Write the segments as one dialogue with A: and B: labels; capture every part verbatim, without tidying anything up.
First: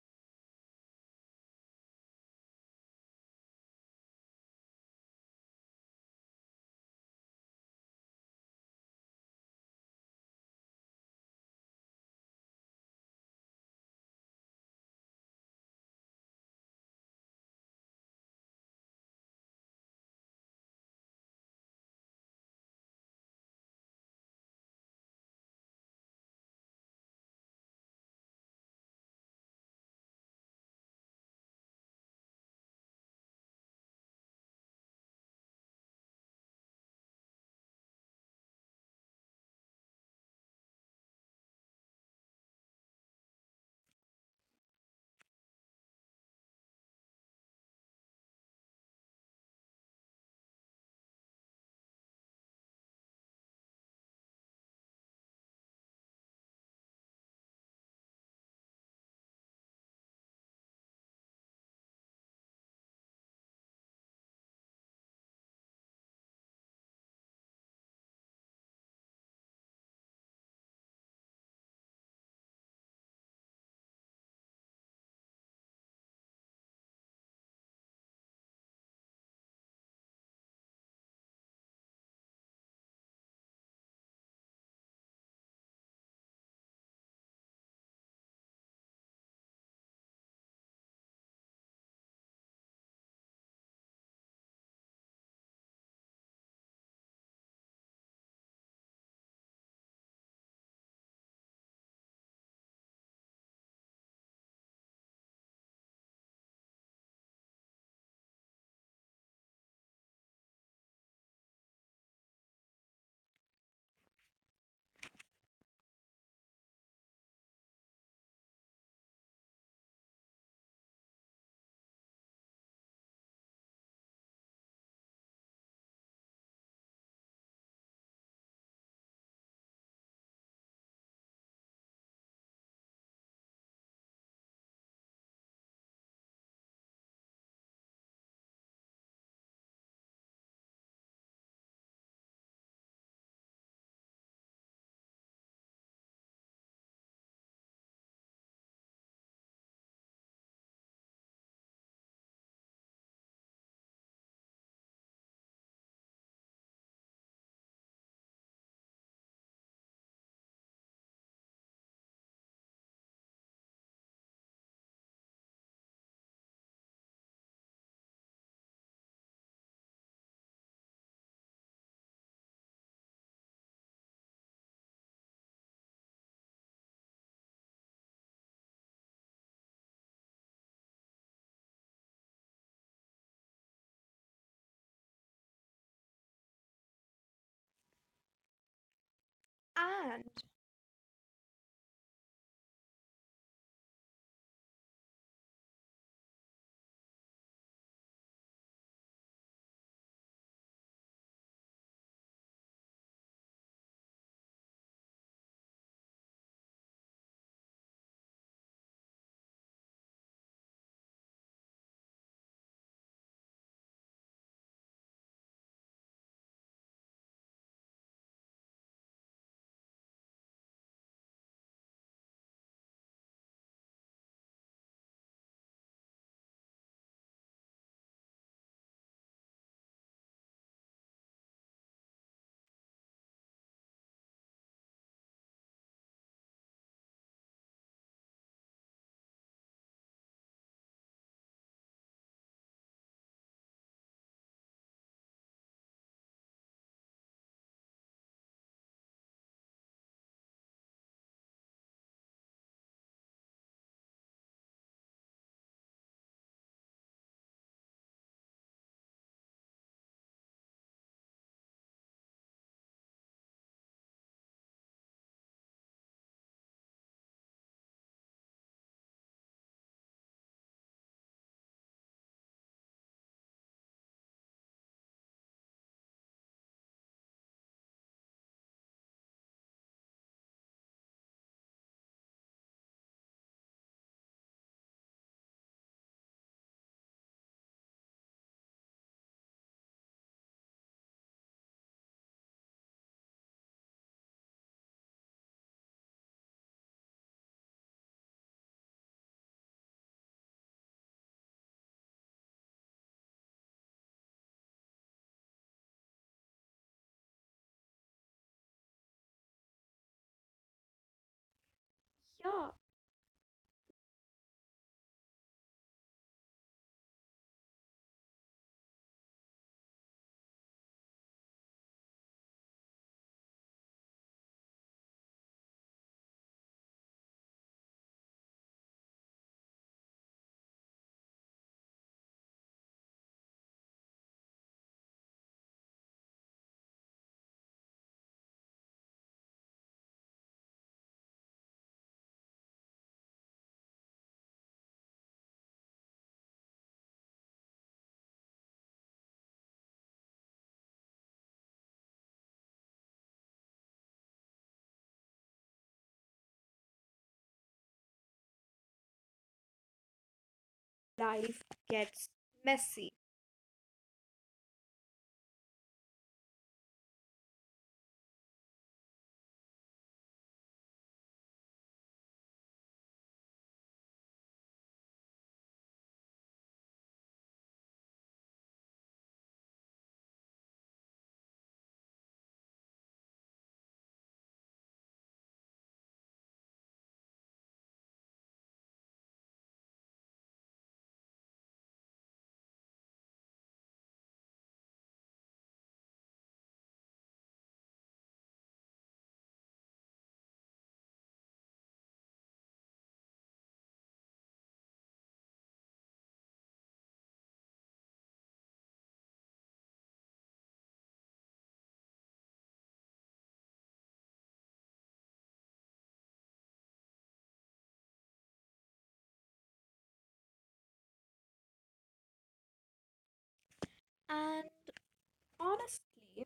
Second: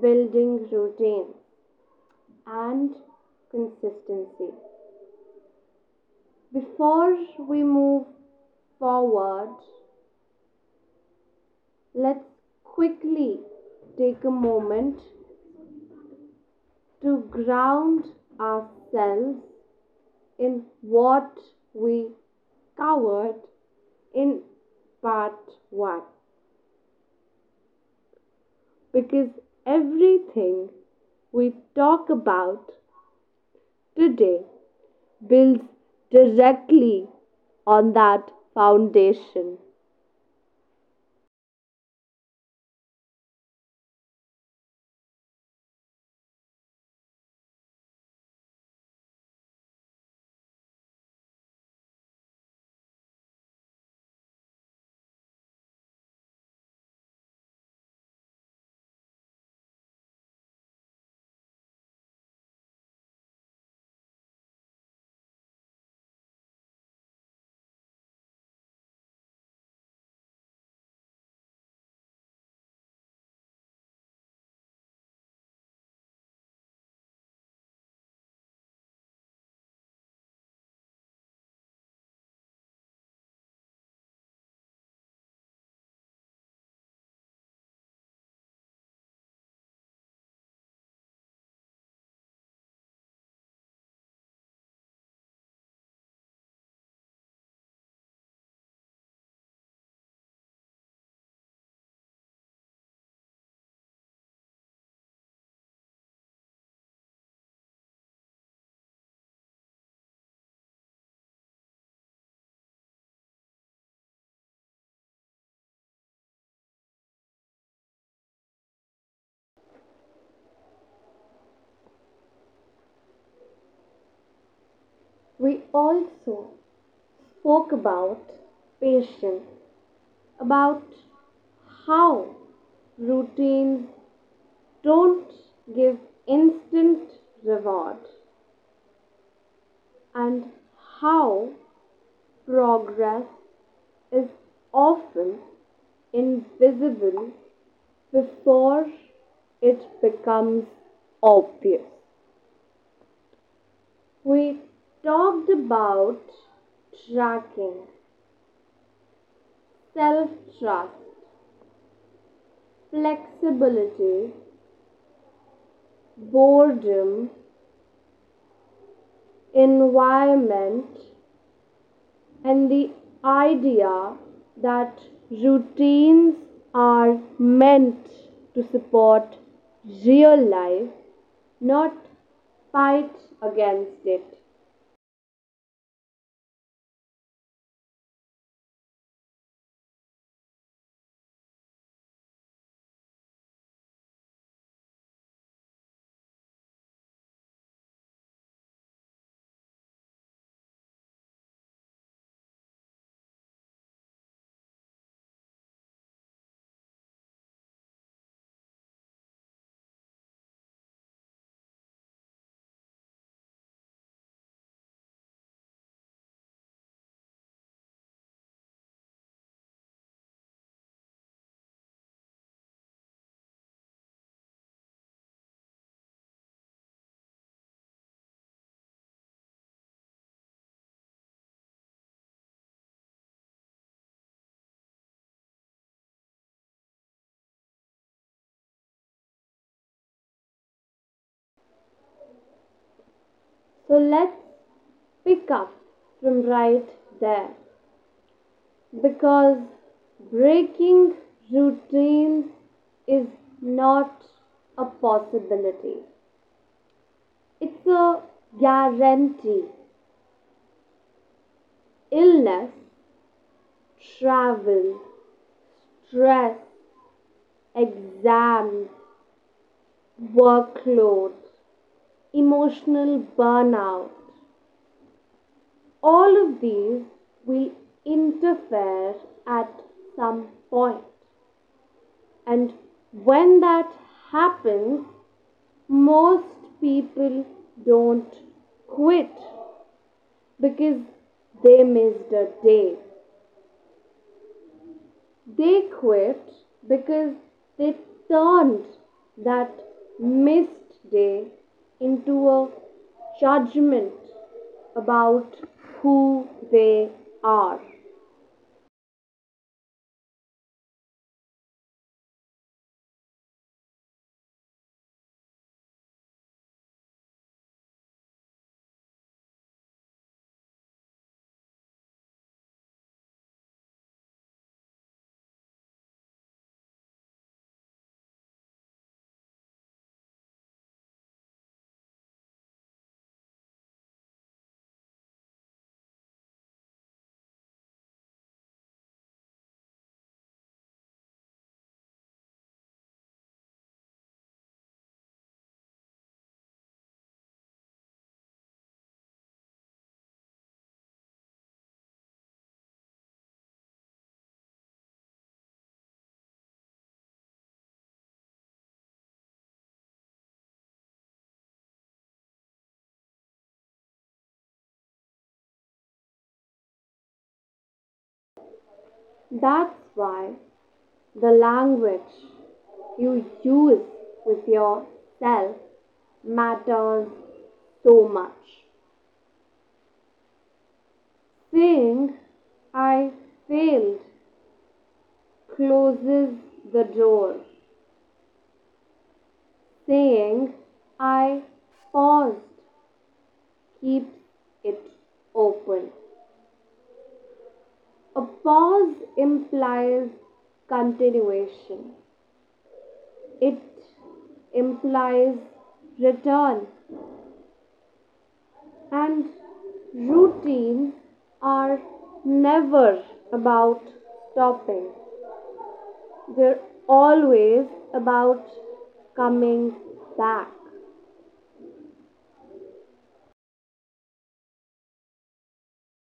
A: building routine and consistency. Before we move forward, let's quickly take a moment to ground ourselves in what we covered in part one because everything we talk about today builds directly on that foundation. We also spoke about patience, about how routines don't give instant reward, and how progress is often invisible before it becomes obvious. We talked about tracking, self trust, flexibility, boredom, environment, and the idea that routines are meant to support real life, not fight against it.
B: And
A: So let's pick up from right there because breaking routines is not a possibility, it's a guarantee. Illness, travel, stress, exams, workloads, emotional burnout. All of these will interfere at some point. And when that happens, most people don't quit because they missed a day. They quit because they turned that missed day into a judgment about who they are.
B: yeah, life gets messy.
A: That's why the language you use with yourself matters so much. Saying I failed closes the door. Saying I paused keeps it open. A pause implies continuation, it implies return, and routines are never about stopping, they're always about coming back.
B: And honestly,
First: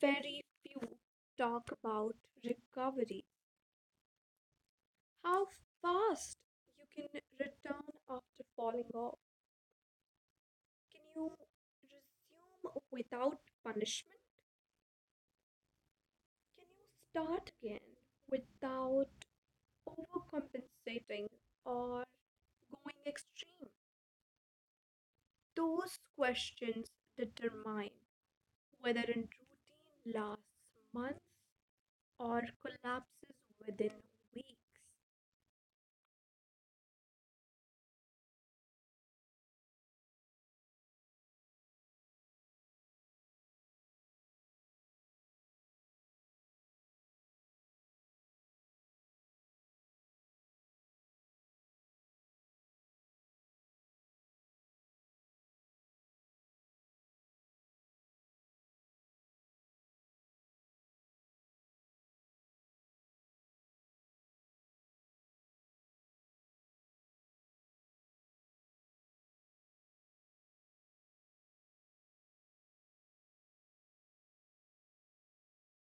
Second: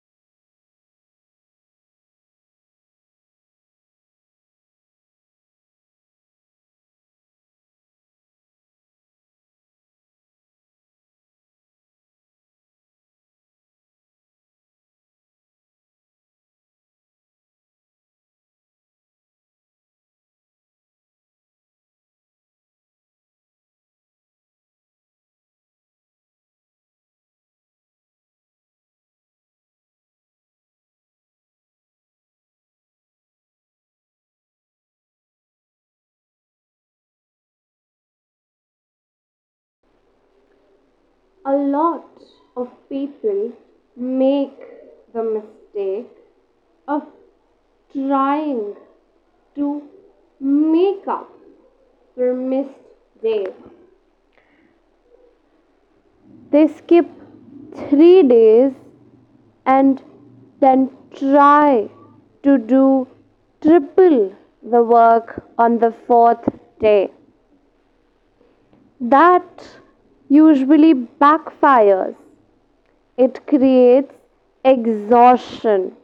B: very few talk about recovery. How fast you can return after falling off. Can you resume without punishment? Can you start again without overcompensating or going extreme? Those questions determine whether a routine lasts months or collapses within weeks.
A: A lot of people make the mistake of trying to make up for missed days. They skip three days and then try to do triple the work on the fourth day. That usually backfires, it creates exhaustion,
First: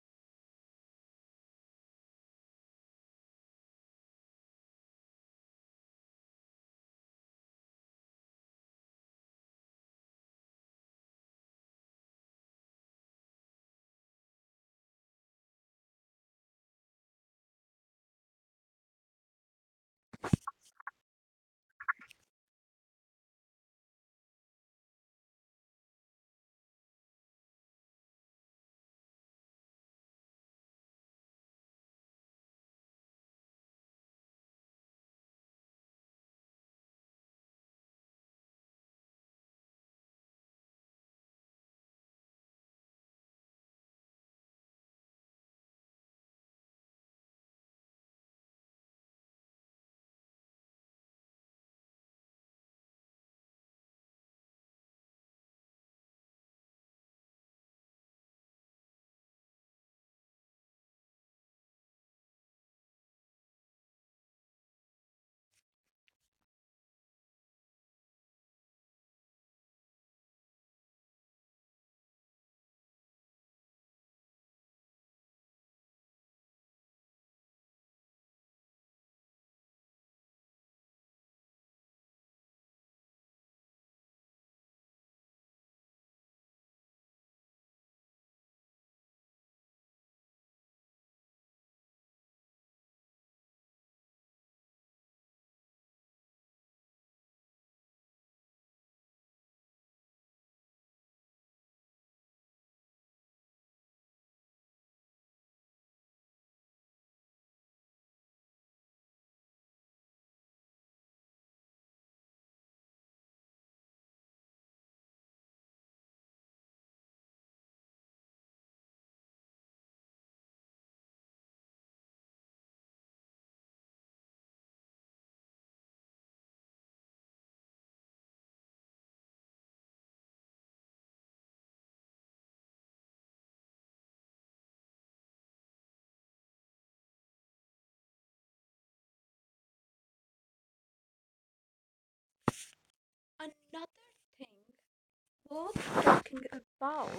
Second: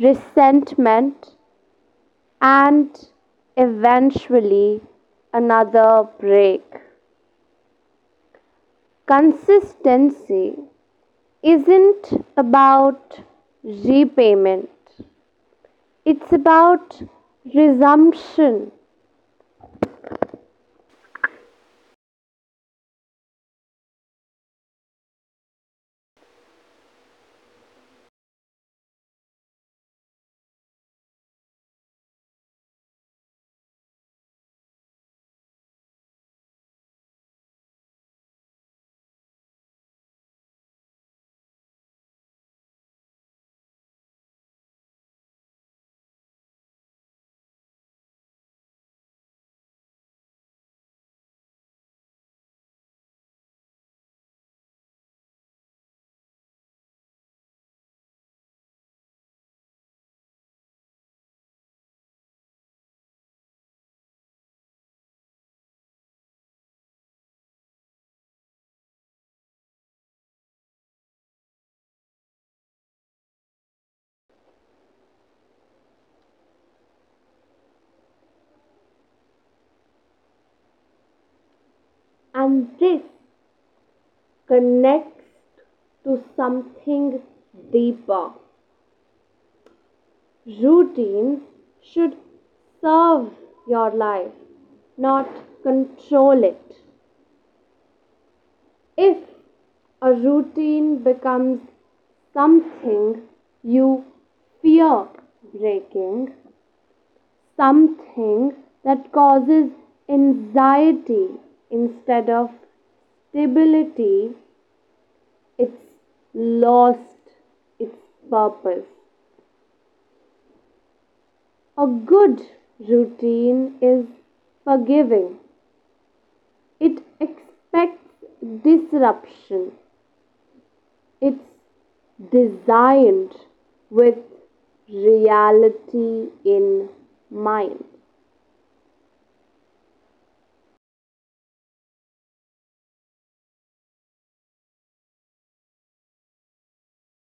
A: resentment, and eventually another break. Consistency isn't about repayment, it's about resumption, and this connects to something deeper. Routines should serve your life, not control it. If a routine becomes something you fear breaking, something that causes anxiety instead of stability, it's lost its purpose. A good routine is forgiving, it expects disruption, it's designed with reality in mind.
B: Another thing worth talking about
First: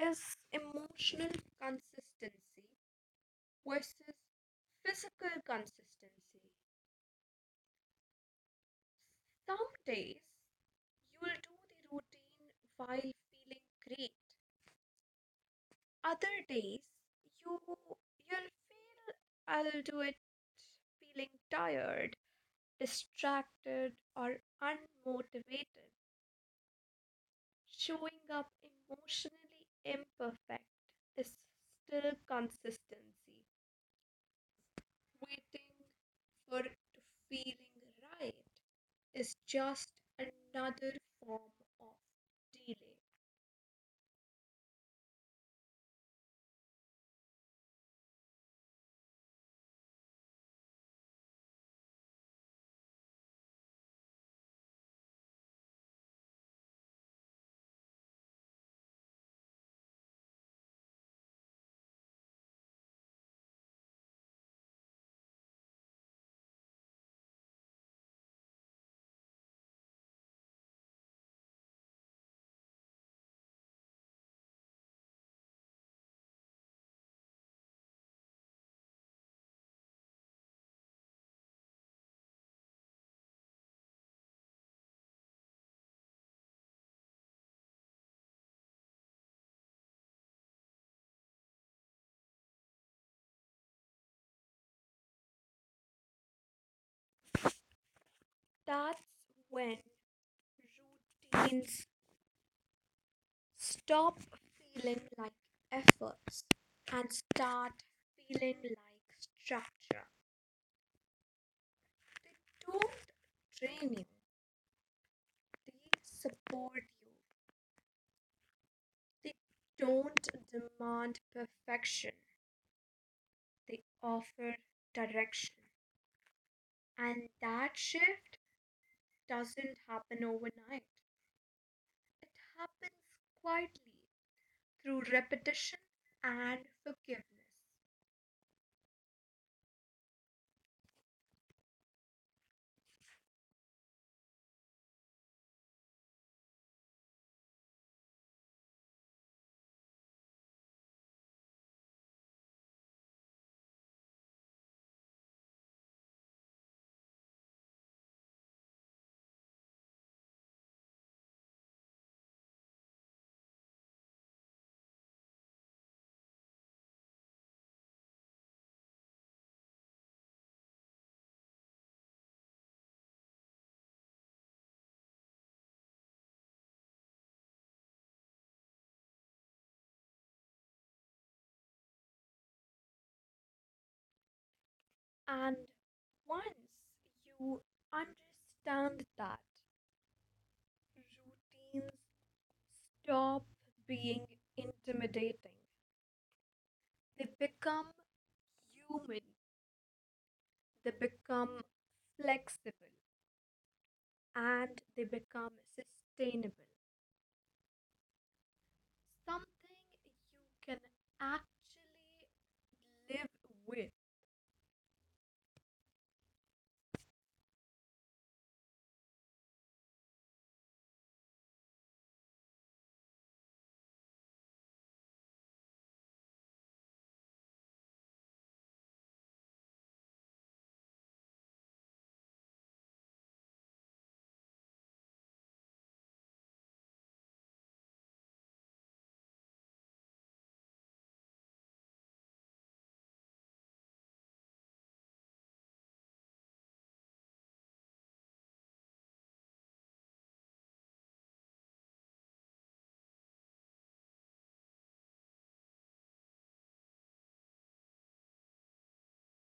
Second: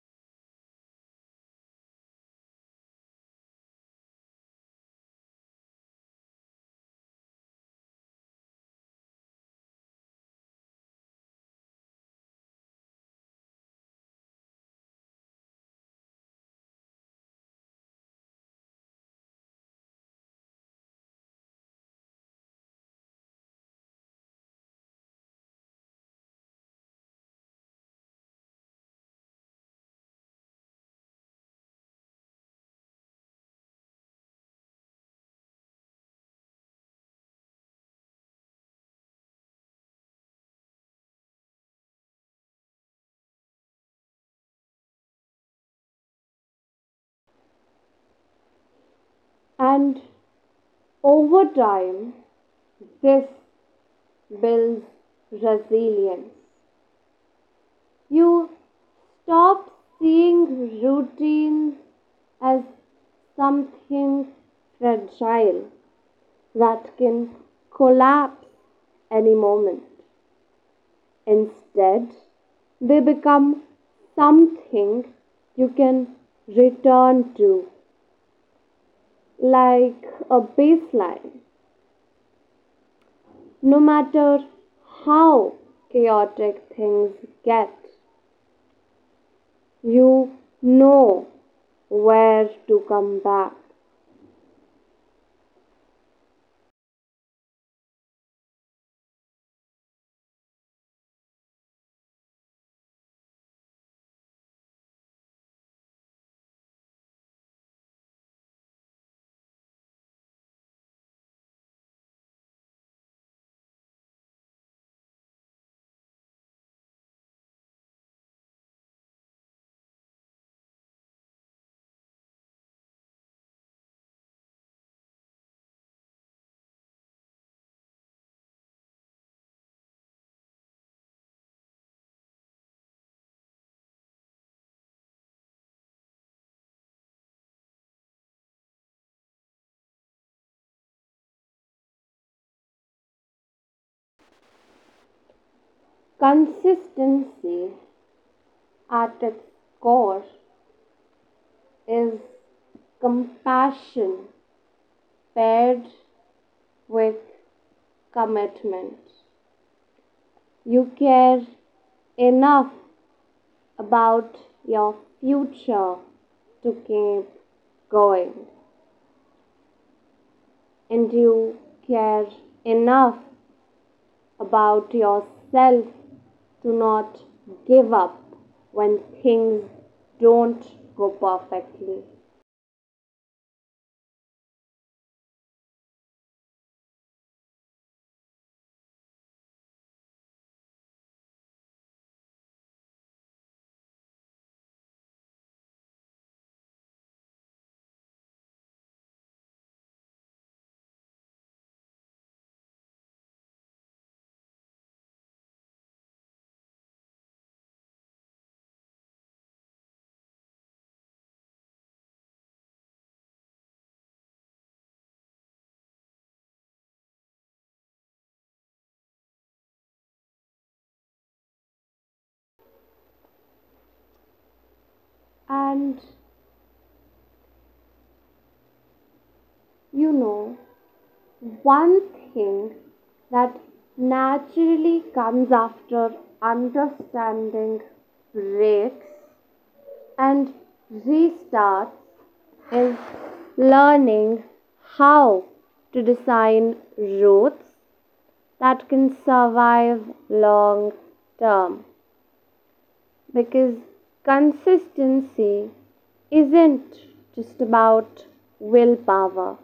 B: is emotional consistency versus physical consistency. Some days you will do the routine while feeling great. Other days you you'll feel I'll do it feeling tired, distracted, or unmotivated. Showing up emotionally imperfect is still consistency. Waiting for it to feeling right is just another form of delay.
A: And over time, this builds resilience. You stop seeing routines as something fragile that can collapse any moment. Instead, they become something you can return to, like a baseline. No matter how chaotic things get, you know where to come back.
B: That's when routines stop feeling like efforts and start feeling like structure. They don't train you, they support you. They don't demand perfection. They offer direction. And that shift doesn't happen overnight. It happens quietly through repetition and forgiveness.
A: Consistency at its core is compassion paired with commitment. You care enough about your future to keep going and you care enough about yourself to not give up when things don't go perfectly.
B: And once you understand that, routines stop being intimidating. They become human, they become flexible, and they become sustainable. Something you can actually live with.
A: And you know, one thing that naturally comes after understanding breaks and restarts is learning how to design routes that can survive long term because consistency isn't just about willpower,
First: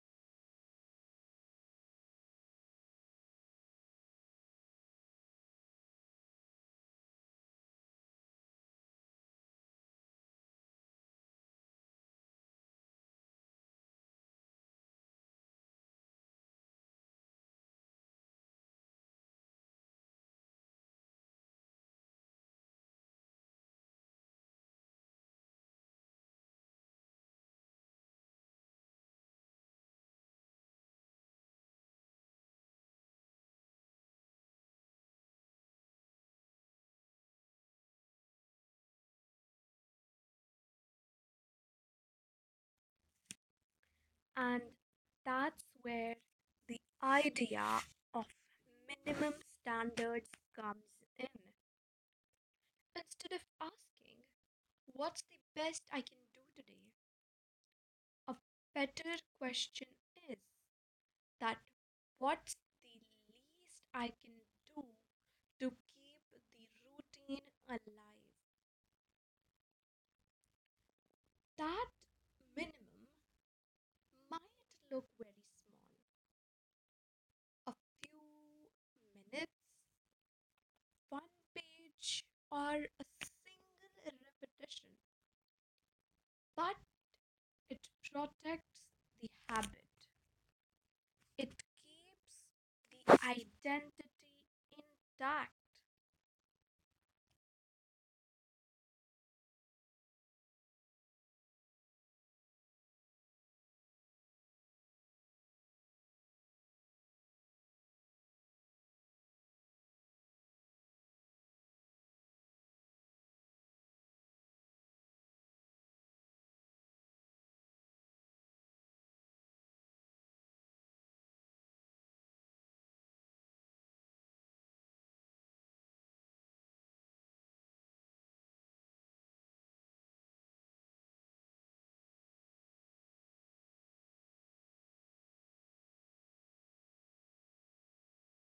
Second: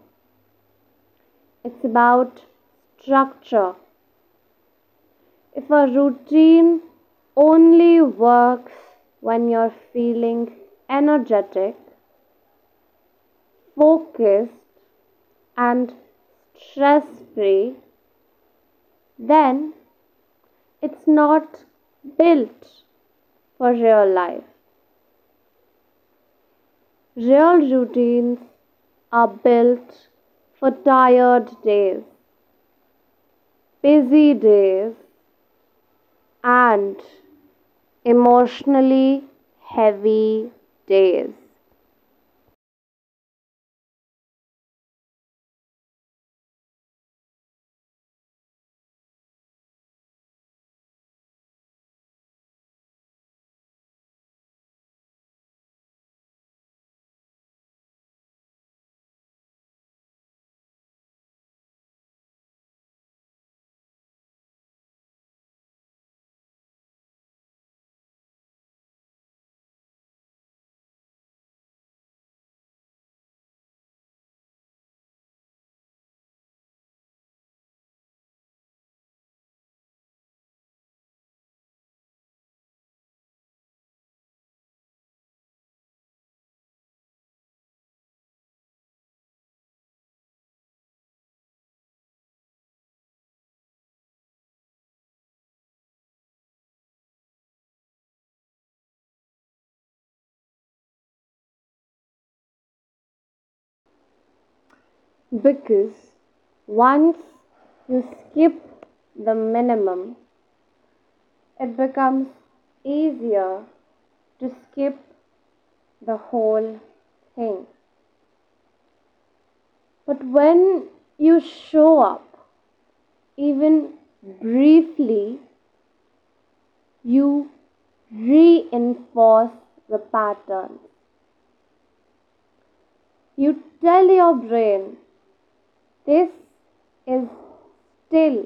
A: it's about structure. If a routine only works when you're feeling energetic, focused, and stress free, then it's not built for real life. Real routines are built for tired days, busy days, and emotionally heavy days.
B: And that's where the idea of minimum standards comes in. Instead of asking, what's the best I can do today? A better question is that, what's the least I can do to keep the routine alive? That minimum might look very small: a few minutes, one page, or a single repetition, but it protects the habit, it keeps the identity intact.
A: Because once you skip the minimum, it becomes easier to skip the whole thing. But when you show up, even briefly, you reinforce the pattern. You tell your brain, this is still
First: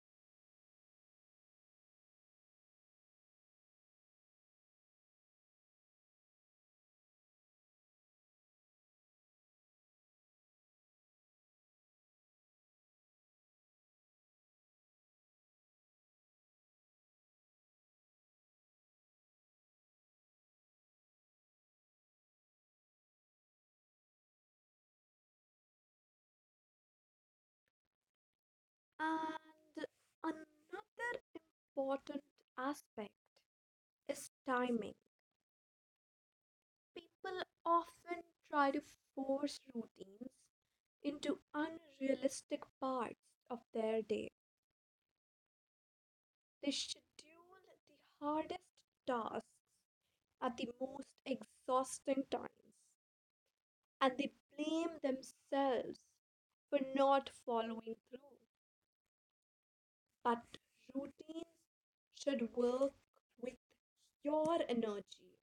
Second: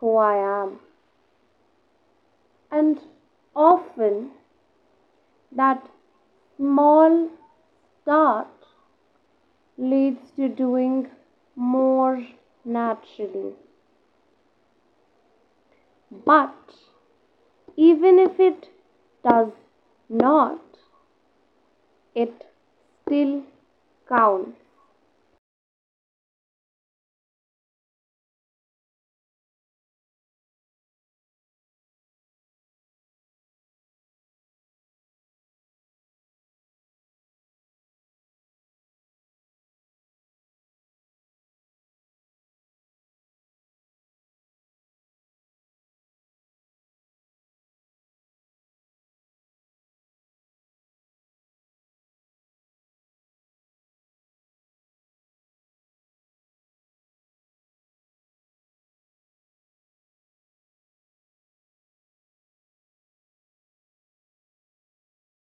A: who I am. And often that small start leads to doing more naturally. But even if it does not, it still counts.
B: And another important aspect is timing. People often try to force routines into unrealistic parts of their day. They schedule the hardest tasks at the most exhausting times and they blame themselves for not following through. But routines should work with your energy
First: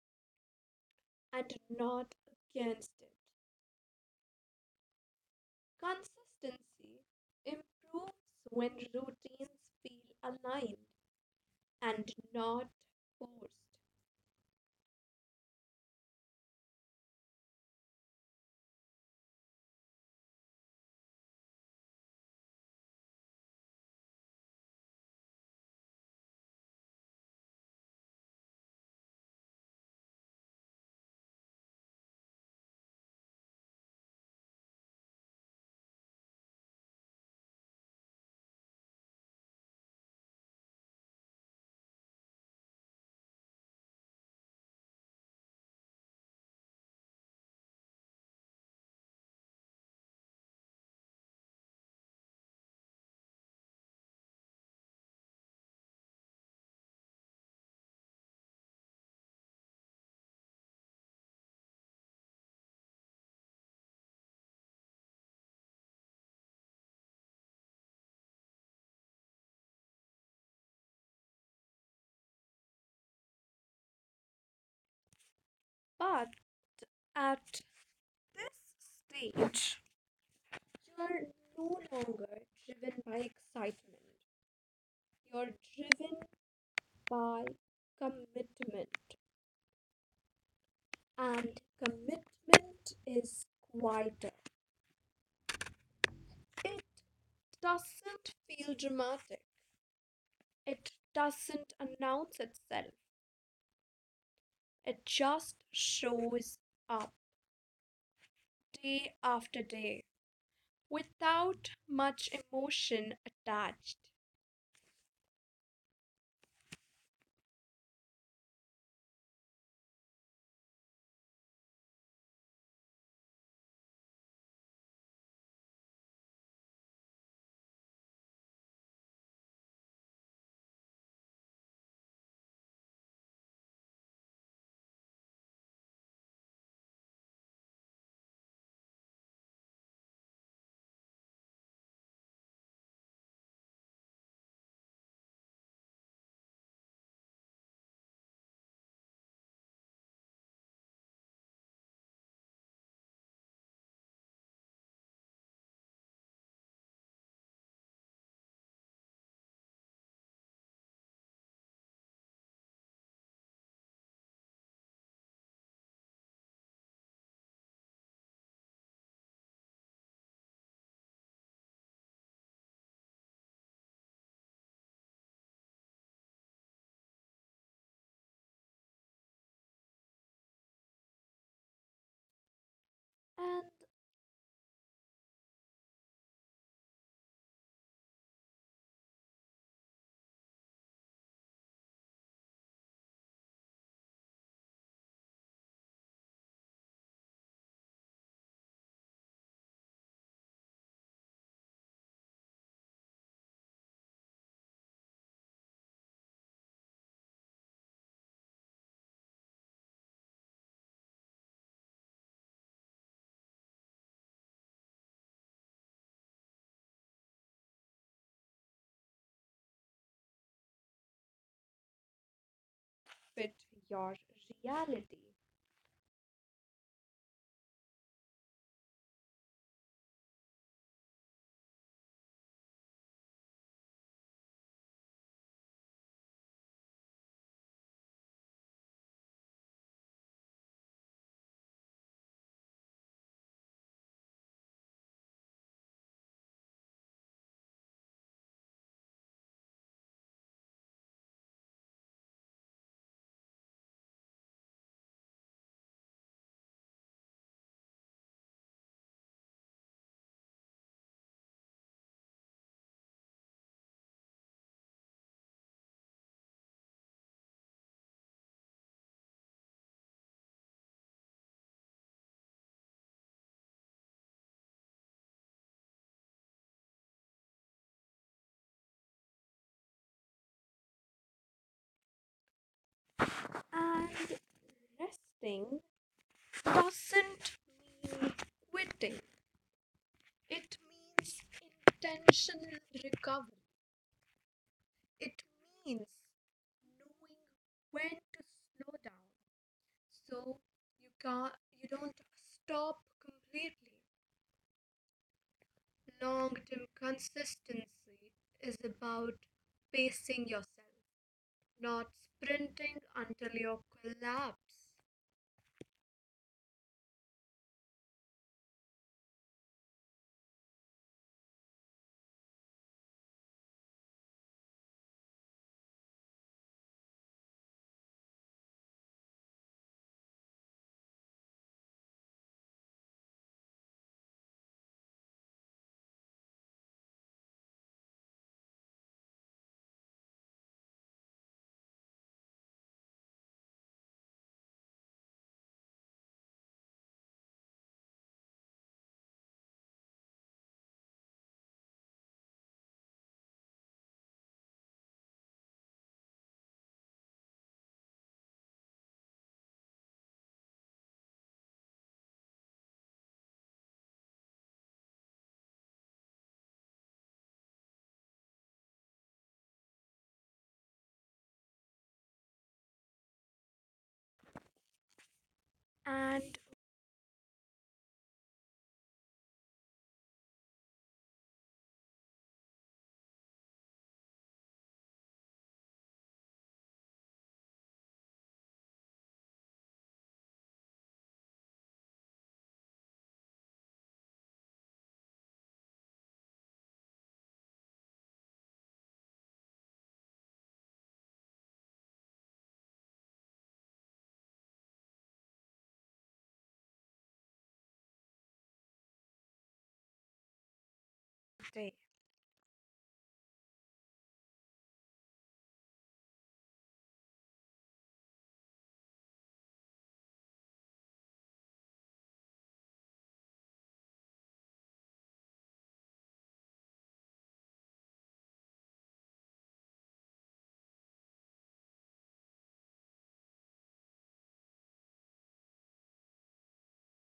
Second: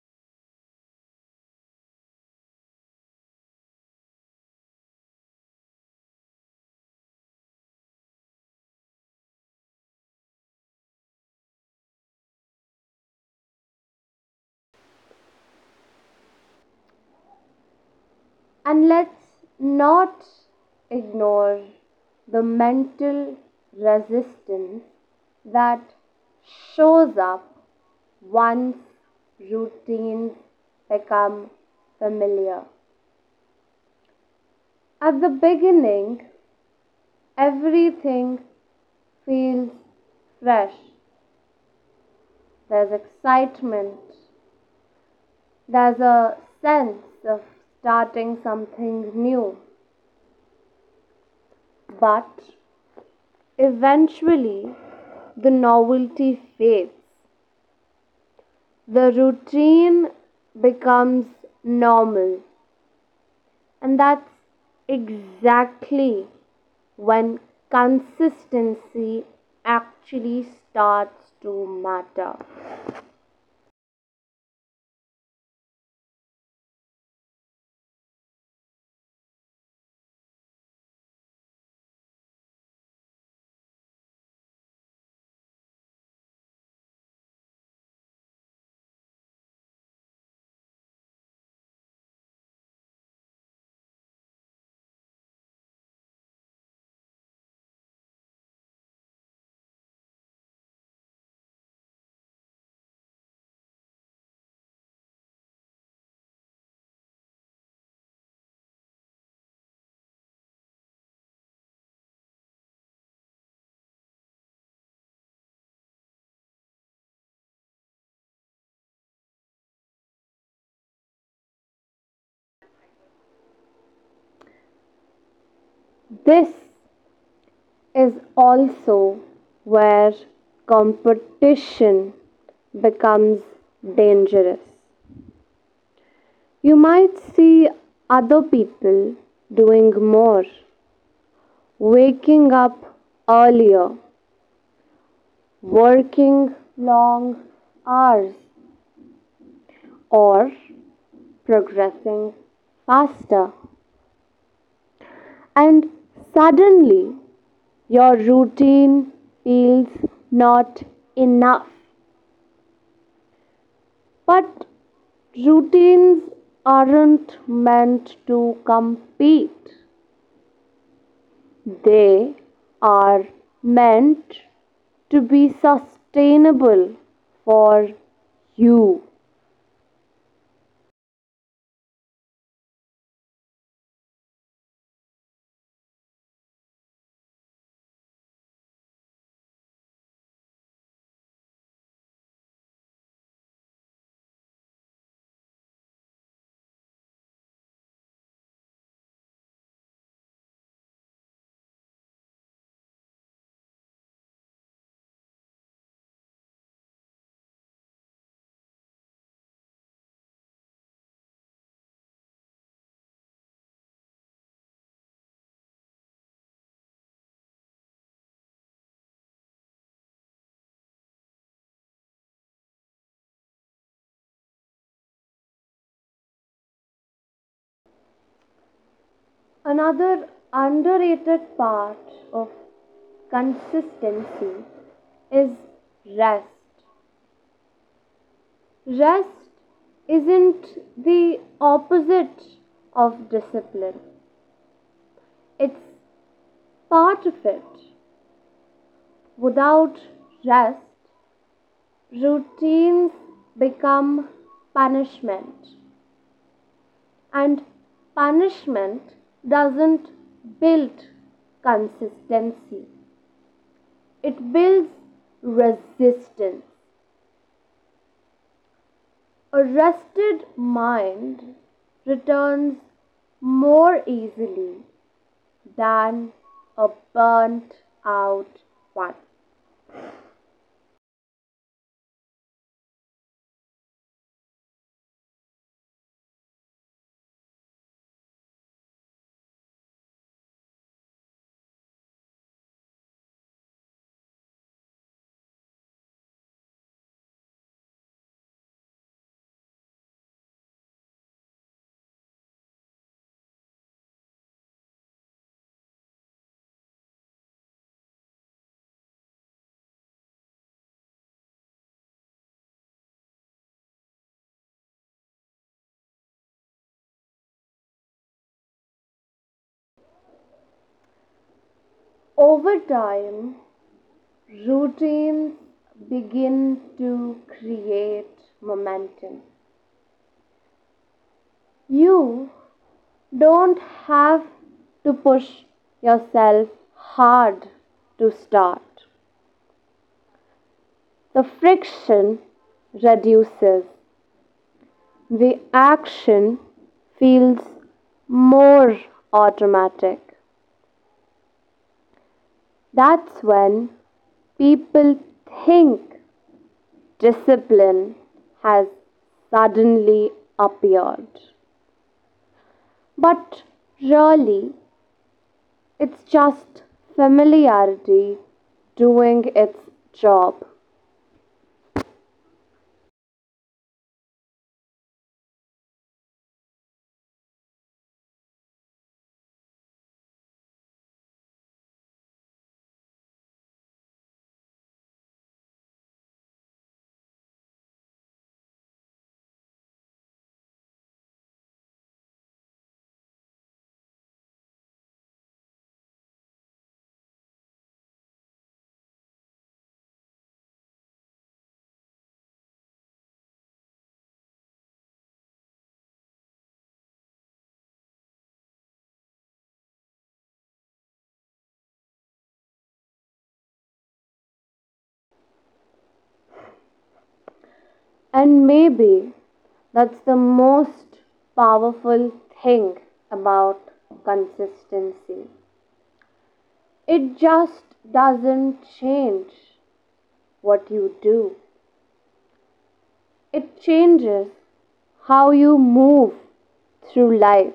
B: and not against it. Consistency improves when routines feel aligned and not forced.
A: And let's not ignore the mental resistance that shows up once routines become familiar. At the beginning, everything feels fresh. There's excitement, there's a sense of starting something new. But eventually, the novelty fades. The routine becomes normal. And that's exactly when consistency actually starts to matter.
B: But at this stage, you're no longer driven by excitement, you're driven by commitment, and commitment is quieter. It doesn't feel dramatic, it doesn't announce itself, it just shows up day after day without much emotion attached,
A: This is also where competition becomes dangerous. You might see other people doing more, waking up earlier, working long hours, or progressing faster. And suddenly, your routine feels not enough. But routines aren't meant to compete, they are meant to be sustainable for you.
B: and fit your reality.
A: Another underrated part of consistency is rest. Rest isn't the opposite of discipline, it's part of it. Without rest, routines become punishment, and punishment doesn't build consistency, it builds resistance. A rested mind returns more easily than a burnt out one.
B: And resting doesn't mean quitting, it means intentional recovery. It means knowing when to slow down so you can't you don't stop completely. Long term consistency is about pacing yourself, not sprinting until you collapse.
A: Over time, routines begin to create momentum. You don't have to push yourself hard to start. The friction reduces, the action feels more automatic. That's when people think discipline has suddenly appeared. But really, it's just familiarity doing its job.
B: and day
A: And maybe that's the most powerful thing about consistency. It just doesn't change what you do, it changes how you move through life.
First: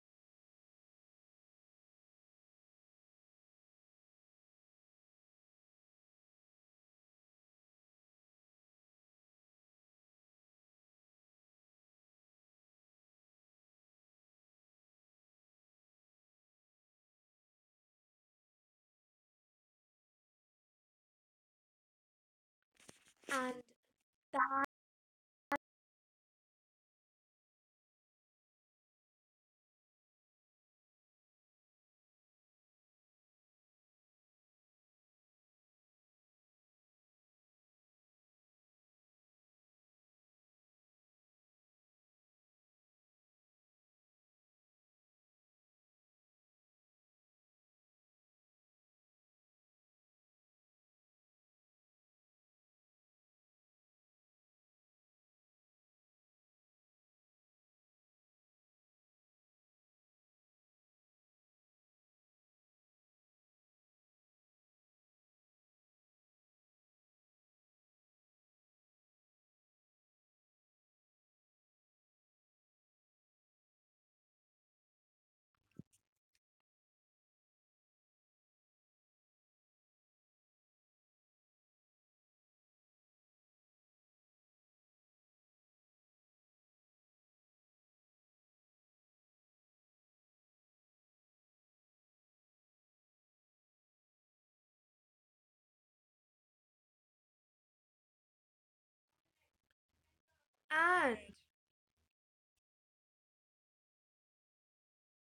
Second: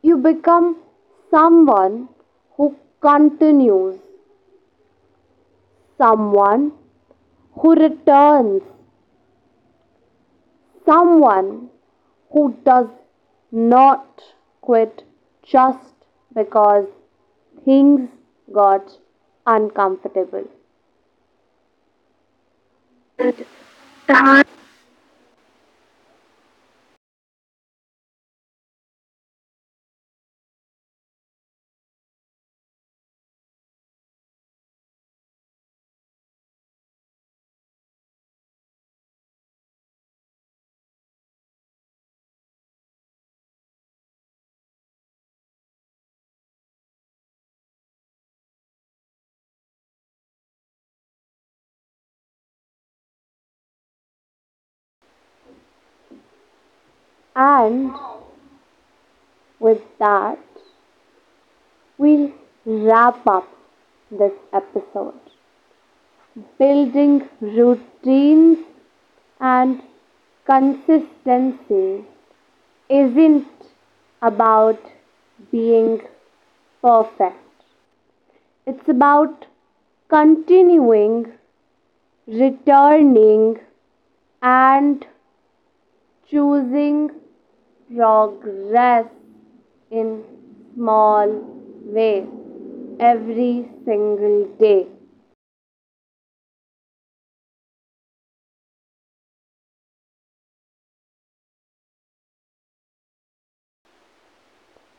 A: You become someone who continues, someone who returns, someone who does not quit just because things got uncomfortable.
B: and
A: And with that, we will wrap up this episode. Building routines and consistency isn't about being perfect. It's about continuing, returning, and choosing progress in small ways every single day.
B: and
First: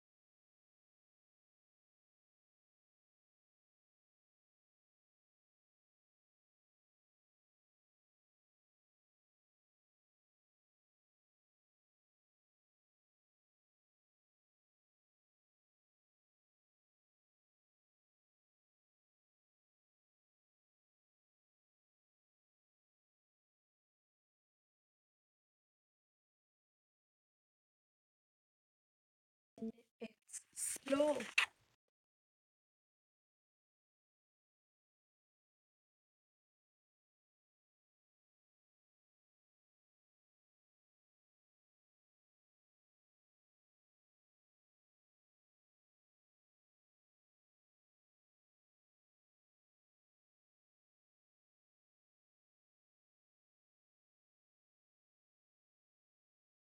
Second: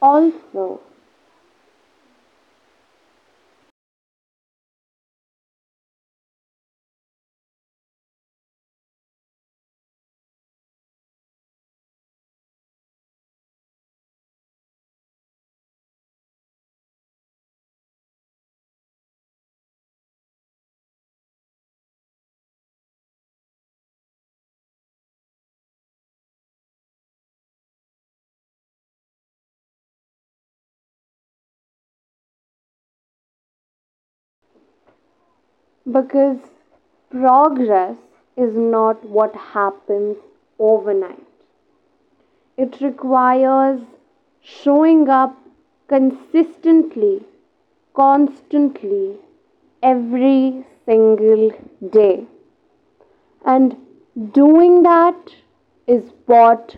A: Also,
B: it's slow
A: because progress is not what happens overnight. It requires showing up consistently, constantly, every single day. And doing that is what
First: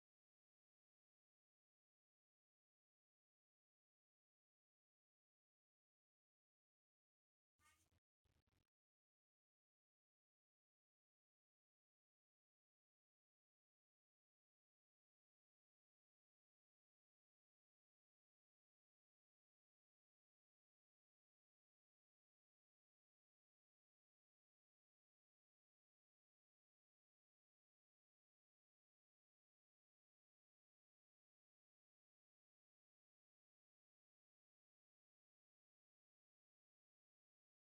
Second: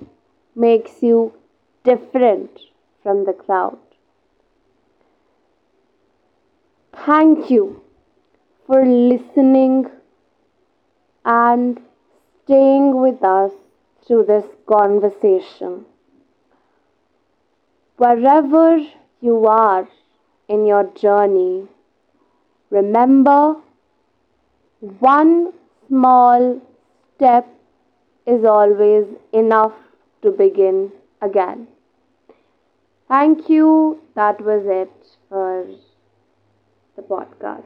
A: makes you different from the crowd. Thank you for listening and staying with us through this conversation. Wherever you are in your journey, remember, one small step is always enough to begin again. Thank you. That was it for the podcast.